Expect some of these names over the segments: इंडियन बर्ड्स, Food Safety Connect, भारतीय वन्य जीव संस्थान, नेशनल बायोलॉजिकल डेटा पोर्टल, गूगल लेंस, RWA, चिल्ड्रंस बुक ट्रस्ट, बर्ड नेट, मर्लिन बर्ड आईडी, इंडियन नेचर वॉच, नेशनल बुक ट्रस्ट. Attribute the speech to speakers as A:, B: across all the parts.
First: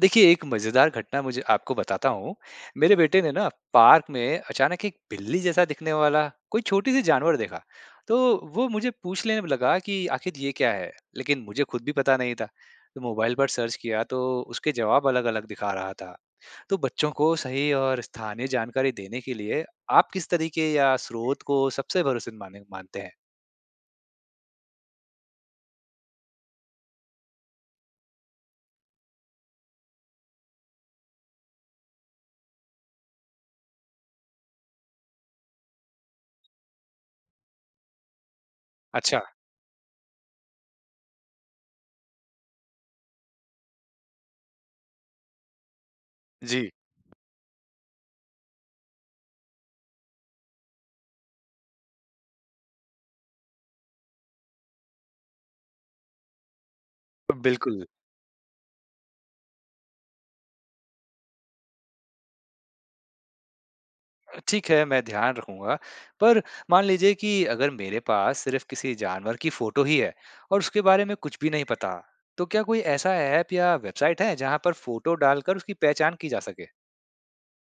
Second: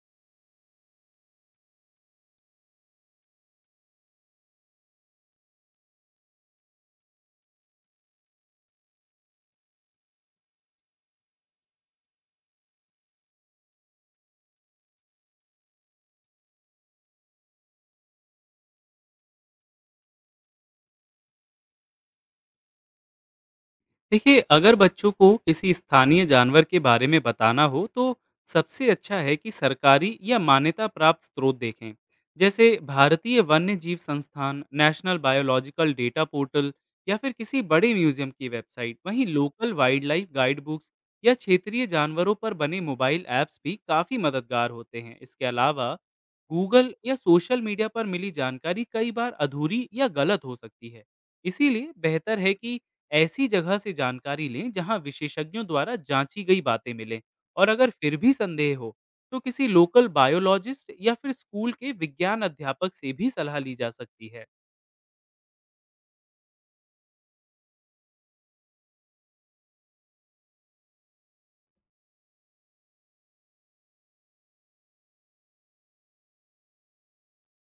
A: देखिए, एक मजेदार घटना मुझे आपको बताता हूँ। मेरे बेटे ने ना पार्क में अचानक एक बिल्ली जैसा दिखने वाला कोई छोटी सी जानवर देखा। तो वो मुझे पूछ लेने लगा कि आखिर ये क्या है। लेकिन मुझे खुद भी पता नहीं था। तो मोबाइल पर सर्च किया तो उसके जवाब अलग अलग दिखा रहा था। तो बच्चों को सही और स्थानीय जानकारी देने के लिए आप किस तरीके या स्रोत को सबसे भरोसेमंद माने मानते हैं?
B: देखिए अगर बच्चों को किसी स्थानीय जानवर के बारे में बताना हो तो सबसे अच्छा है कि सरकारी या मान्यता प्राप्त स्रोत देखें। जैसे भारतीय वन्य जीव संस्थान, नेशनल बायोलॉजिकल डेटा पोर्टल या फिर किसी बड़े म्यूजियम की वेबसाइट।
A: अच्छा।
B: वहीं local wildlife guide books या क्षेत्रीय जानवरों पर बने मोबाइल ऐप्स भी काफ़ी मददगार होते हैं। इसके अलावा
A: जी।
B: गूगल या सोशल मीडिया पर मिली जानकारी कई बार अधूरी या गलत हो सकती है। इसीलिए बेहतर है कि ऐसी जगह से जानकारी लें जहां विशेषज्ञों द्वारा जांची गई बातें मिलें। और
A: बिल्कुल।
B: अगर फिर भी संदेह हो तो किसी लोकल बायोलॉजिस्ट या फिर स्कूल के विज्ञान अध्यापक से भी सलाह ली जा सकती है।
A: ठीक है, मैं ध्यान रखूँगा। पर मान लीजिए कि अगर मेरे पास सिर्फ़ किसी जानवर की फ़ोटो ही है और उसके बारे में कुछ भी नहीं पता, तो क्या कोई ऐसा ऐप या वेबसाइट है जहाँ पर फ़ोटो डालकर उसकी पहचान की जा सके?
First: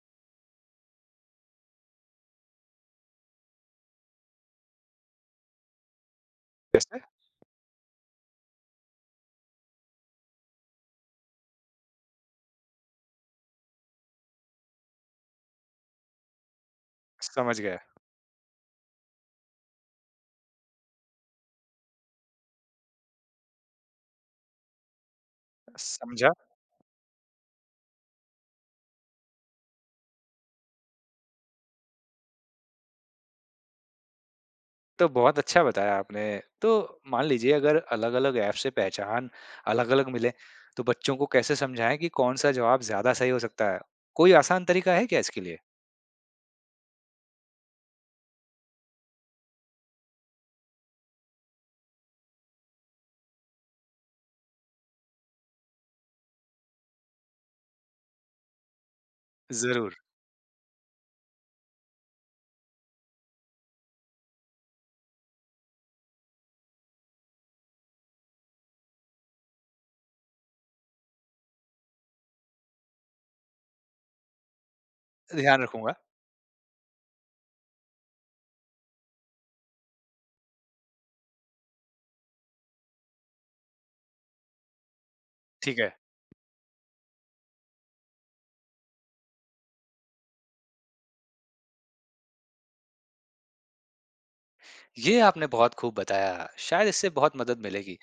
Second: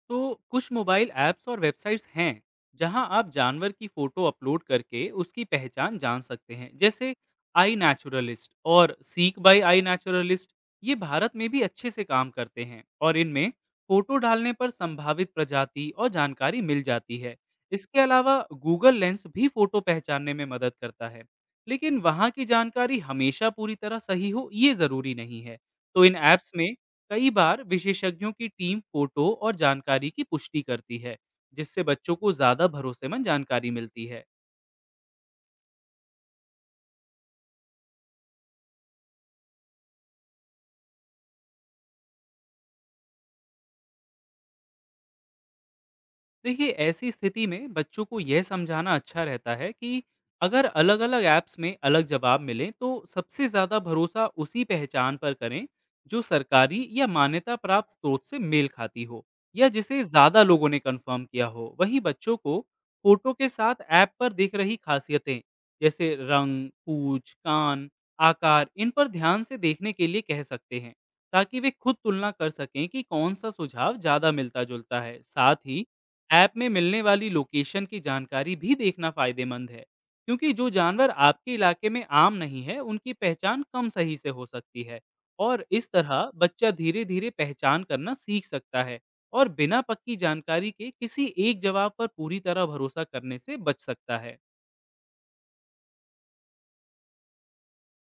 B: तो कुछ मोबाइल ऐप्स और वेबसाइट्स हैं जहां आप जानवर की फोटो अपलोड करके उसकी पहचान जान सकते हैं।
A: जैसे?
B: जैसे आई नेचुरलिस्ट और सीक बाय आई नेचुरलिस्ट, ये भारत में भी अच्छे से काम करते हैं। और इनमें फोटो डालने पर संभावित प्रजाति और जानकारी मिल जाती है।
A: समझ गया।
B: इसके अलावा गूगल लेंस भी फोटो पहचानने में मदद करता है, लेकिन वहाँ की जानकारी हमेशा पूरी तरह सही हो ये ज़रूरी नहीं है। तो इन
A: समझा।
B: ऐप्स में कई बार विशेषज्ञों की टीम फोटो और जानकारी की पुष्टि करती है, जिससे बच्चों को ज्यादा भरोसेमंद जानकारी मिलती है।
A: तो बहुत अच्छा बताया आपने। तो मान लीजिए अगर अलग-अलग ऐप से पहचान अलग-अलग मिले, तो बच्चों को कैसे समझाएँ कि कौन-सा जवाब ज़्यादा सही हो सकता है? कोई आसान तरीका है क्या इसके लिए?
B: देखिए ऐसी स्थिति में बच्चों को यह समझाना अच्छा रहता है कि अगर अलग अलग ऐप्स में अलग जवाब मिले तो सबसे ज़्यादा भरोसा उसी पहचान पर करें जो सरकारी या मान्यता प्राप्त स्रोत से मेल खाती हो, या
A: ज़रूर।
B: जिसे ज़्यादा लोगों ने कंफर्म किया हो। वहीं बच्चों को फोटो के साथ ऐप पर दिख रही खासियतें जैसे रंग, पूछ, कान, आकार, इन पर ध्यान से देखने के लिए कह सकते हैं, ताकि वे खुद तुलना कर सकें कि कौन सा सुझाव ज़्यादा मिलता जुलता है। साथ
A: ध्यान
B: ही
A: रखूँगा।
B: ऐप में मिलने वाली लोकेशन की जानकारी भी देखना फायदेमंद है, क्योंकि जो जानवर आपके इलाके में आम नहीं है उनकी पहचान कम सही से हो सकती है। और
A: ठीक
B: इस
A: है।
B: तरह बच्चा धीरे धीरे पहचान करना सीख सकता है, और बिना पक्की जानकारी के किसी एक जवाब पर पूरी तरह भरोसा करने से बच सकता है।
A: ये आपने बहुत खूब बताया, शायद इससे बहुत मदद मिलेगी।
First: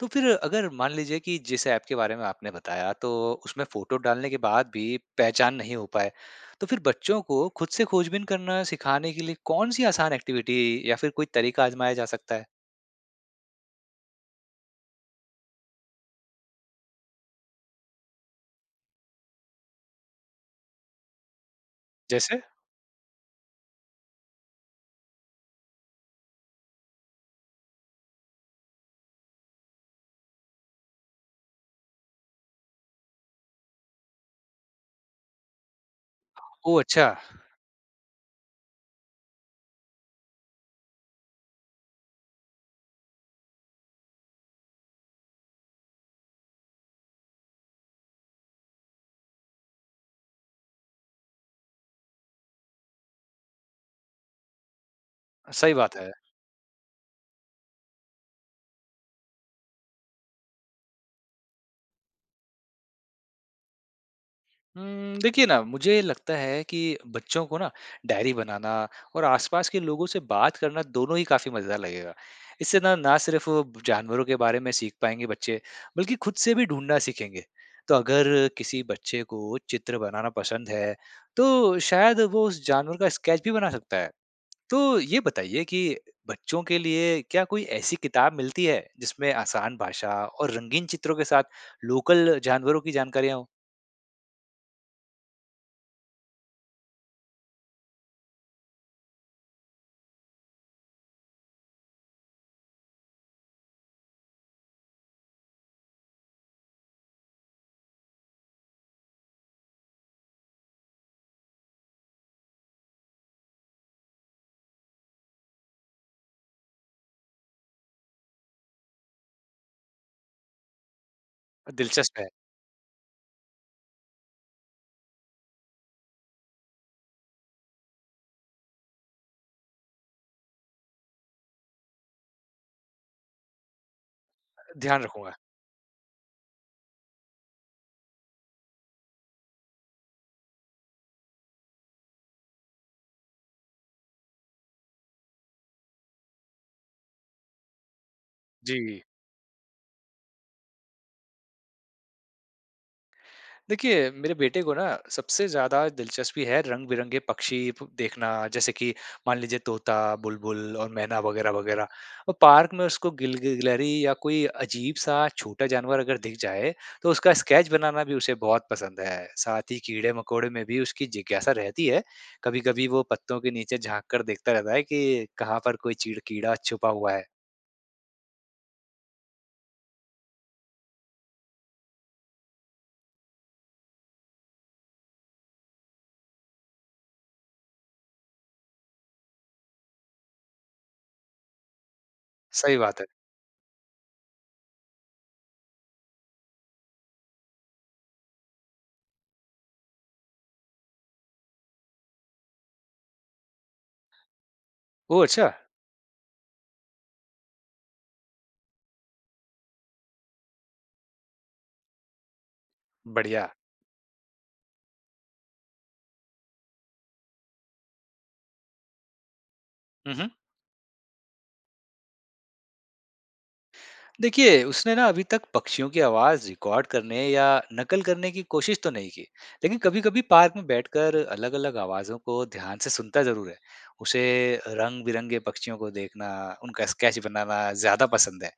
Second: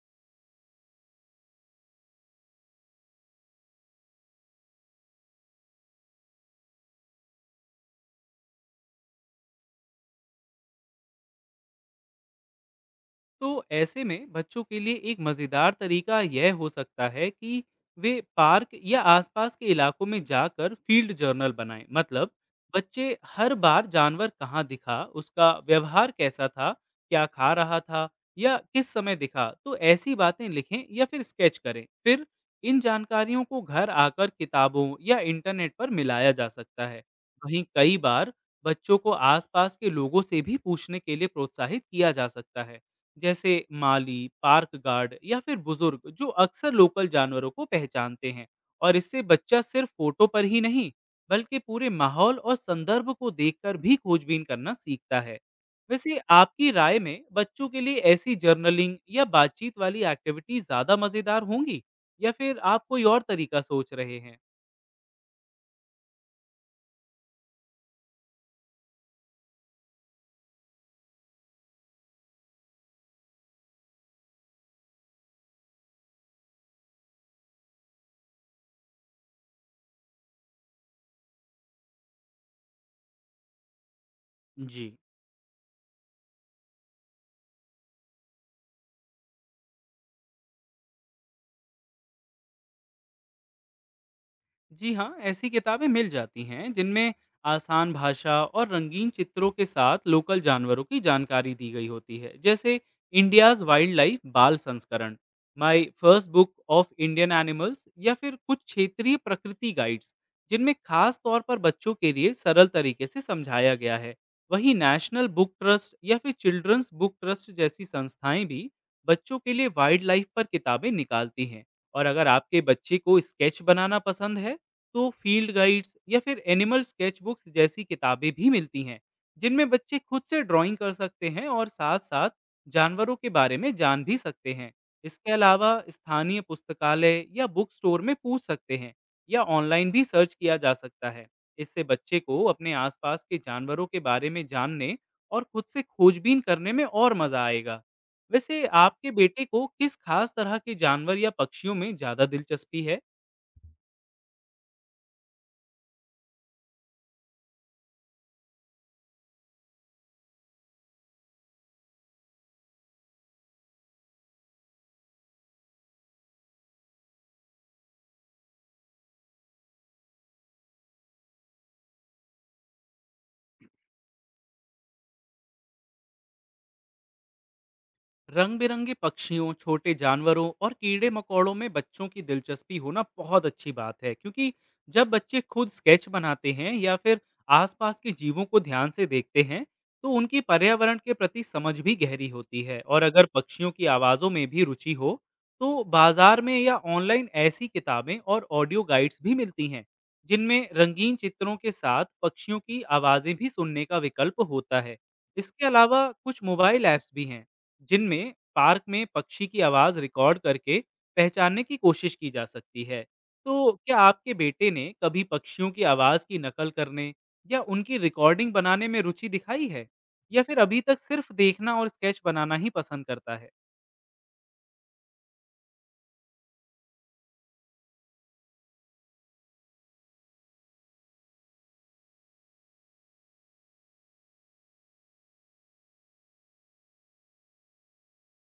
A: तो फिर अगर मान लीजिए कि जिस ऐप के बारे में आपने बताया तो उसमें फ़ोटो डालने के बाद भी पहचान नहीं हो पाए, तो फिर बच्चों को खुद से खोजबीन करना सिखाने के लिए कौन-सी आसान एक्टिविटी या फिर कोई तरीका आज़माया जा सकता है?
B: तो ऐसे में बच्चों के लिए एक मज़ेदार तरीका यह हो सकता है कि वे पार्क या आसपास के इलाकों में जाकर फील्ड जर्नल बनाएं। मतलब
A: जैसे?
B: बच्चे हर बार जानवर कहाँ दिखा, उसका व्यवहार कैसा था, क्या खा रहा था या किस समय दिखा, तो ऐसी बातें लिखें या फिर स्केच करें। फिर इन जानकारियों को घर आकर किताबों या इंटरनेट पर मिलाया जा
A: ओह!
B: सकता है।
A: अच्छा।
B: वहीं कई बार बच्चों को आसपास के लोगों से भी पूछने के लिए प्रोत्साहित किया जा सकता है, जैसे माली, पार्क गार्ड या फिर बुजुर्ग जो अक्सर लोकल जानवरों को पहचानते हैं। और इससे बच्चा सिर्फ फोटो पर ही नहीं, बल्कि पूरे माहौल और संदर्भ को देखकर भी खोजबीन करना सीखता है।
A: सही बात है।
B: वैसे आपकी राय में बच्चों के लिए ऐसी जर्नलिंग या बातचीत वाली एक्टिविटी ज्यादा मजेदार होंगी, या फिर आप कोई और तरीका सोच रहे हैं?
A: देखिए ना, मुझे लगता है कि बच्चों को ना डायरी बनाना और आसपास के लोगों से बात करना दोनों ही काफ़ी मज़ेदार लगेगा। इससे ना ना सिर्फ़ वो जानवरों के बारे में सीख पाएँगे बच्चे, बल्कि खुद से भी ढूँढना सीखेंगे। तो अगर किसी बच्चे को चित्र बनाना पसंद है, तो शायद वो उस जानवर का स्केच भी बना सकता है।
B: जी।
A: तो ये बताइए कि बच्चों के लिए क्या कोई ऐसी किताब मिलती है, जिसमें आसान भाषा और रंगीन चित्रों के साथ लोकल जानवरों की जानकारियाँ हों?
B: जी हाँ, ऐसी किताबें मिल जाती हैं जिनमें आसान भाषा और रंगीन चित्रों के साथ लोकल जानवरों की जानकारी दी गई होती है। जैसे इंडियाज वाइल्ड लाइफ बाल संस्करण, my first book of Indian animals या फिर कुछ क्षेत्रीय प्रकृति गाइड्स, जिनमें खास तौर पर बच्चों के लिए सरल तरीके से समझाया गया है। वहीं नेशनल बुक ट्रस्ट या फिर चिल्ड्रंस बुक ट्रस्ट जैसी संस्थाएं भी बच्चों के लिए वाइल्ड लाइफ पर किताबें निकालती हैं। और
A: दिलचस्प
B: अगर
A: है।
B: आपके बच्चे को स्केच बनाना पसंद है तो फील्ड गाइड्स या फिर एनिमल स्केचबुक्स जैसी किताबें भी मिलती हैं, जिनमें बच्चे खुद से ड्राइंग कर सकते हैं और साथ साथ जानवरों के बारे में जान भी सकते हैं।
A: ध्यान
B: इसके
A: रखूँगा।
B: अलावा स्थानीय पुस्तकालय या बुक स्टोर में पूछ सकते हैं, या ऑनलाइन भी सर्च किया जा सकता है। इससे बच्चे को अपने आसपास के जानवरों के बारे में जानने और खुद से खोजबीन करने में और मजा आएगा। वैसे
A: जी।
B: आपके बेटे को किस खास तरह के जानवर या पक्षियों में ज्यादा दिलचस्पी है?
A: देखिए, मेरे बेटे को ना सबसे ज़्यादा दिलचस्पी है रंग-बिरंगे पक्षी प देखना, जैसे कि मान लीजिए तोता, बुलबुल और मैना वगैरह-वगैरह। और पार्क में उसको गिलहरी या कोई अजीब-सा छोटा जानवर अगर दिख जाए, तो उसका स्केच बनाना भी उसे बहुत पसंद है। साथ ही कीड़े-मकोड़े में भी उसकी जिज्ञासा रहती है। कभी-कभी वो पत्तों के नीचे झाँक कर देखता रहता है कि कहाँ पर कोई चीड़ कीड़ा छुपा हुआ है।
B: रंग-बिरंगे पक्षियों, छोटे जानवरों और कीड़े-मकोड़ों में बच्चों की दिलचस्पी होना बहुत अच्छी बात है, क्योंकि जब बच्चे खुद स्केच बनाते हैं या फिर आसपास के जीवों को ध्यान से देखते हैं, तो उनकी पर्यावरण के प्रति समझ भी गहरी होती
A: सही
B: है।
A: बात
B: और
A: है।
B: अगर पक्षियों की आवाज़ों में भी रुचि हो, तो बाजार में या ऑनलाइन ऐसी किताबें और ऑडियो गाइड्स भी मिलती हैं, जिनमें रंगीन चित्रों के साथ पक्षियों की आवाज़ें भी सुनने का विकल्प होता है।
A: ओह! अच्छा।
B: इसके अलावा कुछ मोबाइल ऐप्स भी हैं जिनमें पार्क में पक्षी की आवाज़ रिकॉर्ड करके पहचानने की कोशिश की जा सकती है।
A: बढ़िया।
B: तो क्या आपके बेटे ने कभी पक्षियों की आवाज़ की नकल करने या उनकी रिकॉर्डिंग बनाने में रुचि दिखाई है?
A: हुँ, हुँ।
B: या फिर अभी तक सिर्फ देखना और स्केच बनाना ही पसंद करता है?
A: देखिए, उसने ना अभी तक पक्षियों की आवाज़ रिकॉर्ड करने या नकल करने की कोशिश तो नहीं की, लेकिन कभी-कभी पार्क में बैठकर अलग-अलग आवाज़ों को ध्यान से सुनता ज़रूर है। उसे रंग बिरंगे पक्षियों को देखना, उनका स्केच बनाना ज़्यादा पसंद है।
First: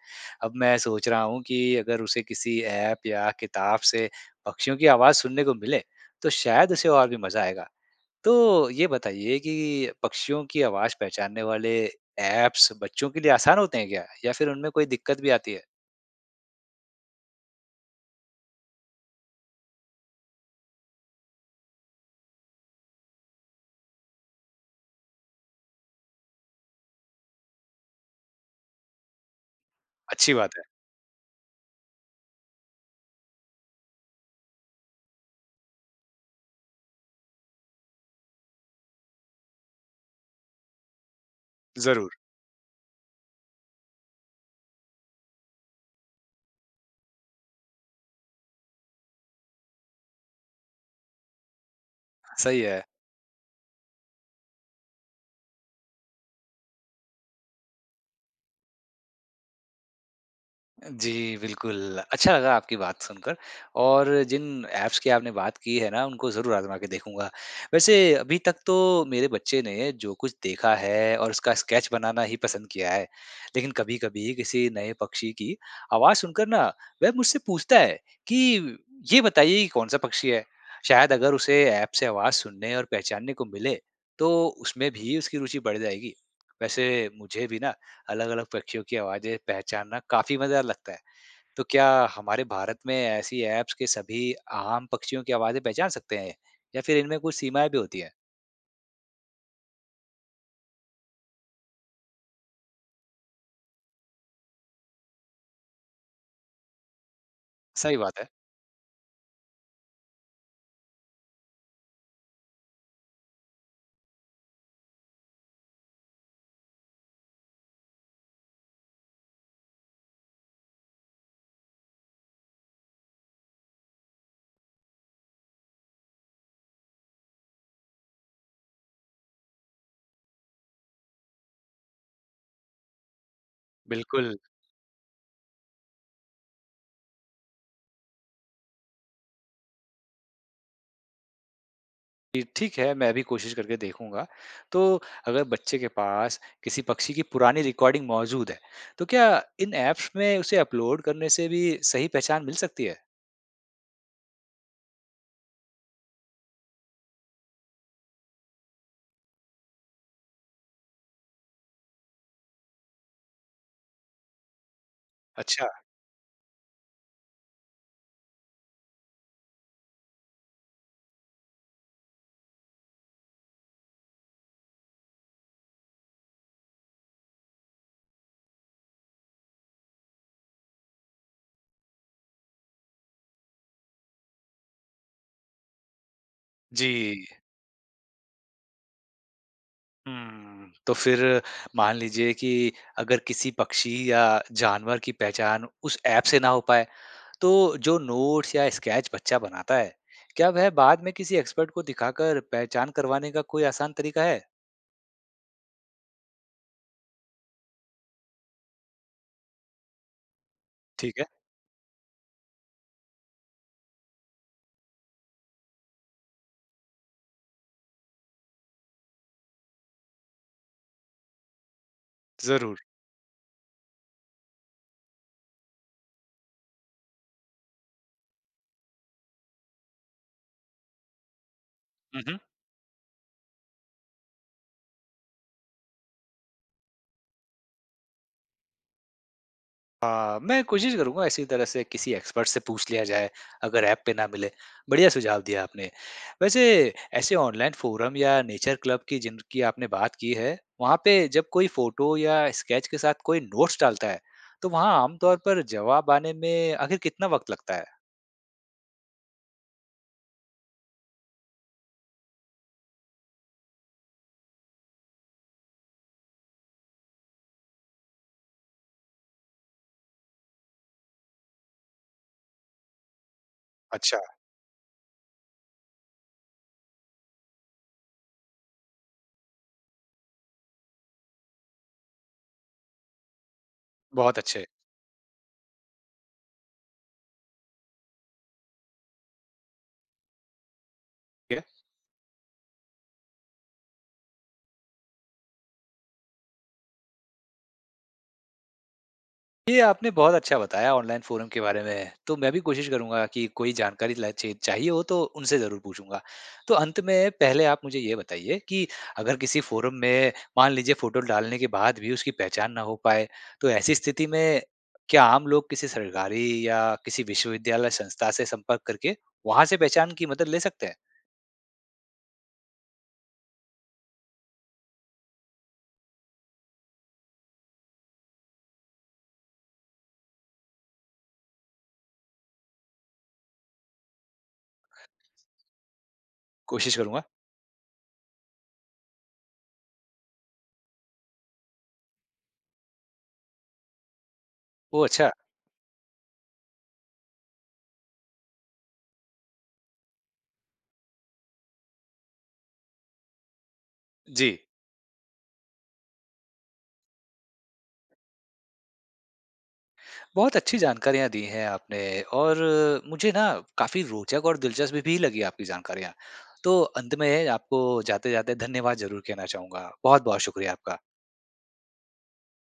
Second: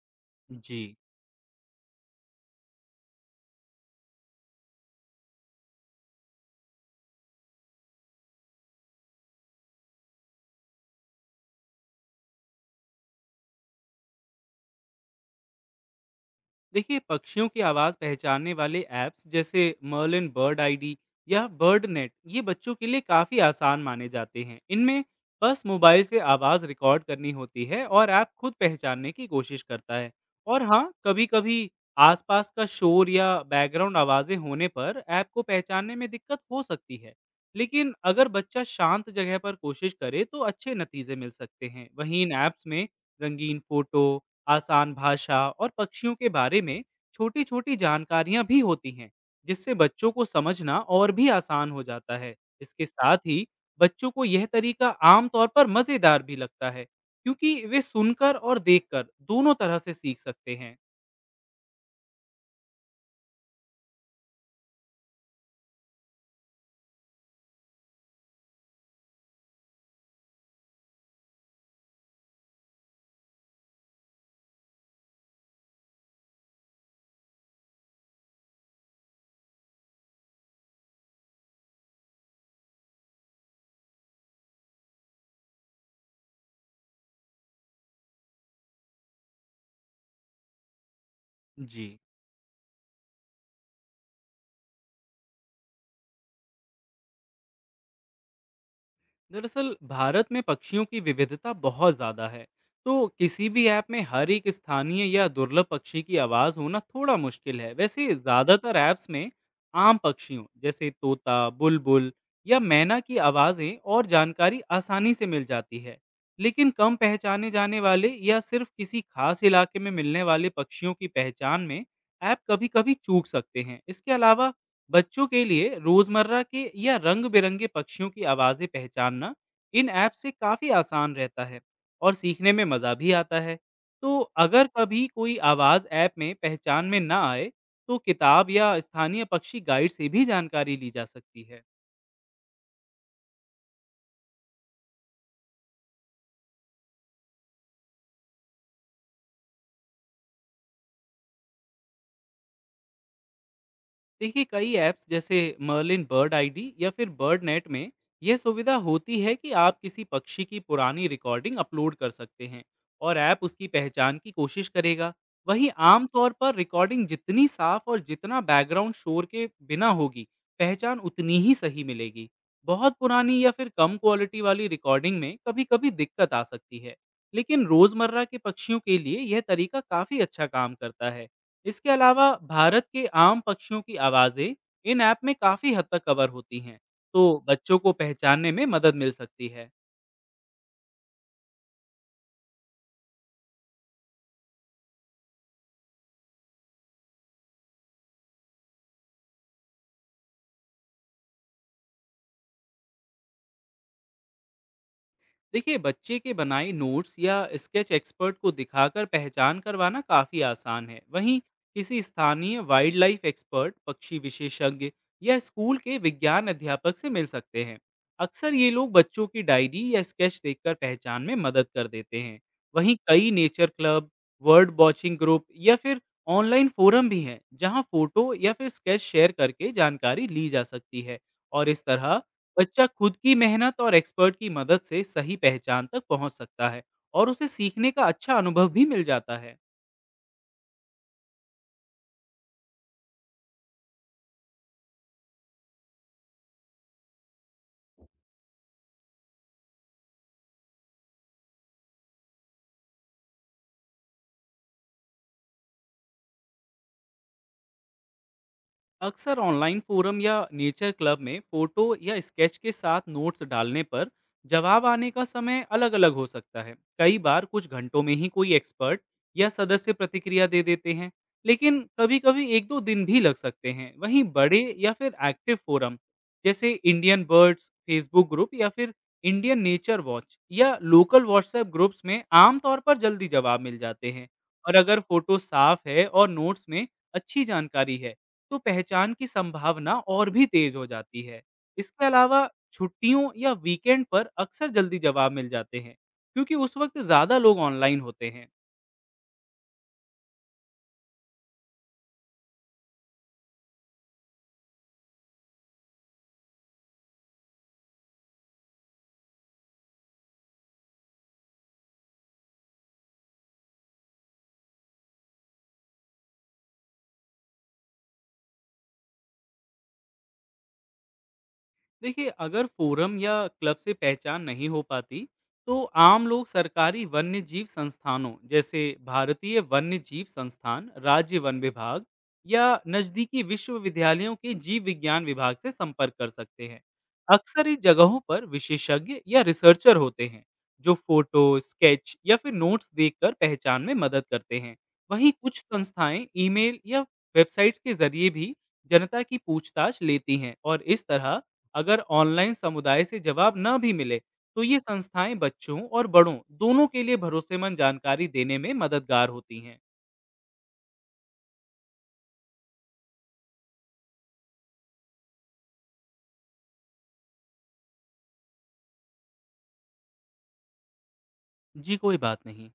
A: अब मैं
B: जी।
A: सोच रहा हूँ कि अगर उसे किसी ऐप या किताब से पक्षियों की आवाज़ सुनने को मिले तो शायद उसे और भी मज़ा आएगा। तो ये बताइए कि पक्षियों की आवाज़ पहचानने वाले ऐप्स बच्चों के लिए आसान होते हैं क्या, या फिर उनमें कोई दिक्कत भी आती है?
B: देखिए पक्षियों की आवाज़ पहचानने वाले ऐप्स जैसे मर्लिन बर्ड आईडी या बर्ड नेट, ये बच्चों के लिए काफ़ी आसान माने जाते हैं। इनमें बस मोबाइल से आवाज़ रिकॉर्ड करनी होती है और ऐप खुद पहचानने की कोशिश करता है।
A: अच्छी बात
B: और
A: है।
B: हाँ, कभी कभी आसपास का शोर या बैकग्राउंड आवाज़ें होने पर ऐप को पहचानने में दिक्कत हो सकती है, लेकिन अगर बच्चा शांत जगह पर कोशिश करे तो अच्छे नतीजे मिल सकते हैं।
A: ज़रूर।
B: वहीं इन ऐप्स में रंगीन फोटो, आसान भाषा और पक्षियों के बारे में छोटी छोटी जानकारियां भी होती हैं, जिससे बच्चों को समझना और भी आसान हो जाता है।
A: सही है।
B: इसके साथ ही बच्चों को यह तरीका आमतौर पर मजेदार भी लगता है, क्योंकि वे सुनकर और देखकर दोनों तरह से सीख सकते हैं।
A: जी, बिल्कुल, अच्छा लगा आपकी बात सुनकर। और जिन ऐप्स की आपने बात की है ना, उनको ज़रूर आज़मा के देखूँगा। वैसे अभी तक तो मेरे बच्चे ने जो कुछ देखा है और उसका स्केच बनाना ही पसंद किया है, लेकिन कभी-कभी किसी नए पक्षी की आवाज़ सुनकर ना, वह मुझसे पूछता है कि, "ये बताइए ये कौन-सा पक्षी है?" शायद अगर उसे ऐप से आवाज़ सुनने और पहचानने को मिले, तो उसमें भी उसकी रुचि बढ़ जाएगी। वैसे मुझे भी ना अलग-अलग पक्षियों की आवाज़ें पहचानना काफ़ी मज़ेदार लगता है। तो
B: जी।
A: क्या हमारे भारत में ऐसी ऐप्स के सभी आम पक्षियों की आवाज़ें पहचान सकते हैं? या फिर इनमें कुछ सीमाएँ भी होती हैं?
B: दरअसल भारत में पक्षियों की विविधता बहुत ज़्यादा है, तो किसी भी ऐप में हर एक स्थानीय या दुर्लभ पक्षी की आवाज़ होना थोड़ा मुश्किल है।
A: सही
B: वैसे
A: बात है।
B: ज़्यादातर ऐप्स में आम पक्षियों जैसे तोता, बुलबुल या मैना की आवाज़ें और जानकारी आसानी से मिल जाती है। लेकिन कम पहचाने जाने वाले या सिर्फ किसी खास इलाके में मिलने वाले पक्षियों की पहचान में ऐप कभी-कभी चूक सकते हैं। इसके अलावा बच्चों के लिए रोजमर्रा के या रंग बिरंगे पक्षियों की आवाजें पहचानना इन ऐप से काफी आसान रहता है, और सीखने में मजा भी आता है। तो
A: बिल्कुल।
B: अगर कभी कोई आवाज ऐप में पहचान में ना आए, तो किताब या स्थानीय पक्षी गाइड से भी जानकारी ली जा सकती है।
A: जी, ठीक है, मैं भी कोशिश करके देखूँगा। तो अगर बच्चे के पास किसी पक्षी की पुरानी रिकॉर्डिंग मौजूद है, तो क्या इन ऐप्स में उसे अपलोड करने से भी सही पहचान मिल सकती है?
B: देखिए कई ऐप्स जैसे मर्लिन बर्ड आईडी या फिर बर्ड नेट में यह सुविधा होती है कि आप किसी पक्षी की पुरानी रिकॉर्डिंग अपलोड कर सकते हैं, और ऐप उसकी पहचान की कोशिश करेगा।
A: अच्छा।
B: वहीं आमतौर पर रिकॉर्डिंग जितनी साफ और जितना बैकग्राउंड शोर के बिना होगी, पहचान उतनी ही सही मिलेगी। बहुत पुरानी या फिर कम क्वालिटी वाली रिकॉर्डिंग में कभी कभी दिक्कत आ सकती है, लेकिन रोज़मर्रा के पक्षियों के लिए यह तरीका काफ़ी अच्छा काम करता है। इसके अलावा भारत के आम पक्षियों की आवाज़ें इन ऐप में काफ़ी हद तक कवर होती हैं,
A: जी।
B: तो बच्चों को पहचानने में मदद मिल सकती है।
A: हुँ। तो फिर मान लीजिए कि अगर किसी पक्षी या जानवर की पहचान उस ऐप से ना हो पाए, तो जो नोट्स या स्केच बच्चा बनाता है, क्या वह बाद में किसी एक्सपर्ट को दिखाकर पहचान करवाने का कोई आसान तरीका है?
B: देखिए बच्चे के बनाए नोट्स या स्केच एक्सपर्ट को दिखाकर पहचान करवाना काफ़ी आसान है।
A: ठीक है।
B: वहीं किसी स्थानीय वाइल्ड लाइफ एक्सपर्ट, पक्षी विशेषज्ञ या स्कूल के विज्ञान अध्यापक से मिल सकते हैं। अक्सर ये लोग बच्चों की डायरी या स्केच देखकर पहचान में मदद कर देते हैं।
A: ज़रूर।
B: वहीं कई nature club, bird watching group या फिर ऑनलाइन फोरम भी हैं जहां फोटो या फिर स्केच शेयर करके जानकारी ली जा सकती है। और इस तरह
A: हुँ, हुँ।
B: बच्चा खुद की मेहनत और एक्सपर्ट की मदद से सही पहचान तक पहुंच सकता है, और उसे सीखने का अच्छा अनुभव भी मिल जाता है।
A: हाँ, मैं कोशिश करूँगा इसी तरह से किसी एक्सपर्ट से पूछ लिया जाए, अगर ऐप पे ना मिले। बढ़िया सुझाव दिया आपने। वैसे ऐसे ऑनलाइन फोरम या नेचर क्लब की जिनकी आपने बात की है, वहाँ पे जब कोई फ़ोटो या स्केच के साथ कोई नोट्स डालता है, तो वहाँ आमतौर पर जवाब आने में आखिर कितना वक़्त लगता है?
B: अक्सर ऑनलाइन फोरम या नेचर क्लब में फोटो या स्केच के साथ नोट्स डालने पर जवाब आने का समय अलग अलग हो सकता है। कई बार कुछ घंटों में ही कोई एक्सपर्ट या सदस्य प्रतिक्रिया दे देते हैं, लेकिन कभी कभी एक दो दिन भी लग सकते हैं।
A: अच्छा।
B: वहीं बड़े या फिर एक्टिव फोरम जैसे इंडियन बर्ड्स फेसबुक ग्रुप या फिर इंडियन नेचर वॉच या लोकल व्हाट्सएप ग्रुप्स में आमतौर पर जल्दी जवाब मिल जाते हैं।
A: बहुत अच्छे।
B: और अगर फोटो साफ है और नोट्स में अच्छी जानकारी है, तो पहचान की संभावना और भी तेज हो जाती है। इसके अलावा छुट्टियों या वीकेंड पर अक्सर जल्दी जवाब मिल जाते हैं, क्योंकि उस वक्त ज़्यादा लोग ऑनलाइन होते हैं।
A: ये आपने बहुत अच्छा बताया ऑनलाइन फोरम के बारे में। तो मैं भी कोशिश करूँगा कि कोई जानकारी ल चे चाहिए हो तो उनसे ज़रूर पूछूँगा। तो अंत में पहले आप मुझे ये बताइए कि अगर किसी फोरम में मान लीजिए फ़ोटो डालने के बाद भी उसकी पहचान ना हो पाए, तो ऐसी स्थिति में क्या आम लोग किसी सरकारी या किसी विश्वविद्यालय संस्था से संपर्क करके वहाँ से पहचान की मदद ले सकते हैं?
B: देखिए अगर फोरम या क्लब से पहचान नहीं हो पाती, तो आम लोग सरकारी वन्य जीव संस्थानों जैसे भारतीय वन्य जीव संस्थान, राज्य वन विभाग या नज़दीकी विश्वविद्यालयों के जीव विज्ञान विभाग से संपर्क कर सकते हैं।
A: कोशिश करूँगा।
B: अक्सर इस जगहों पर विशेषज्ञ या रिसर्चर होते हैं जो फोटो, स्केच या फिर नोट्स देखकर पहचान में मदद करते हैं।
A: ओह
B: वहीं
A: अच्छा!
B: कुछ संस्थाएं ईमेल या वेबसाइट्स के जरिए भी जनता की पूछताछ लेती हैं। और इस तरह अगर ऑनलाइन समुदाय से जवाब न भी मिले,
A: जी।
B: तो ये संस्थाएं बच्चों और बड़ों दोनों के लिए भरोसेमंद जानकारी देने में मददगार होती हैं।
A: बहुत अच्छी जानकारियाँ दी हैं आपने। और मुझे ना काफ़ी रोचक और दिलचस्प भी लगी आपकी जानकारियाँ। तो अंत में आपको जाते-जाते धन्यवाद ज़रूर कहना चाहूँगा। बहुत-बहुत शुक्रिया आपका।
B: जी, कोई बात नहीं।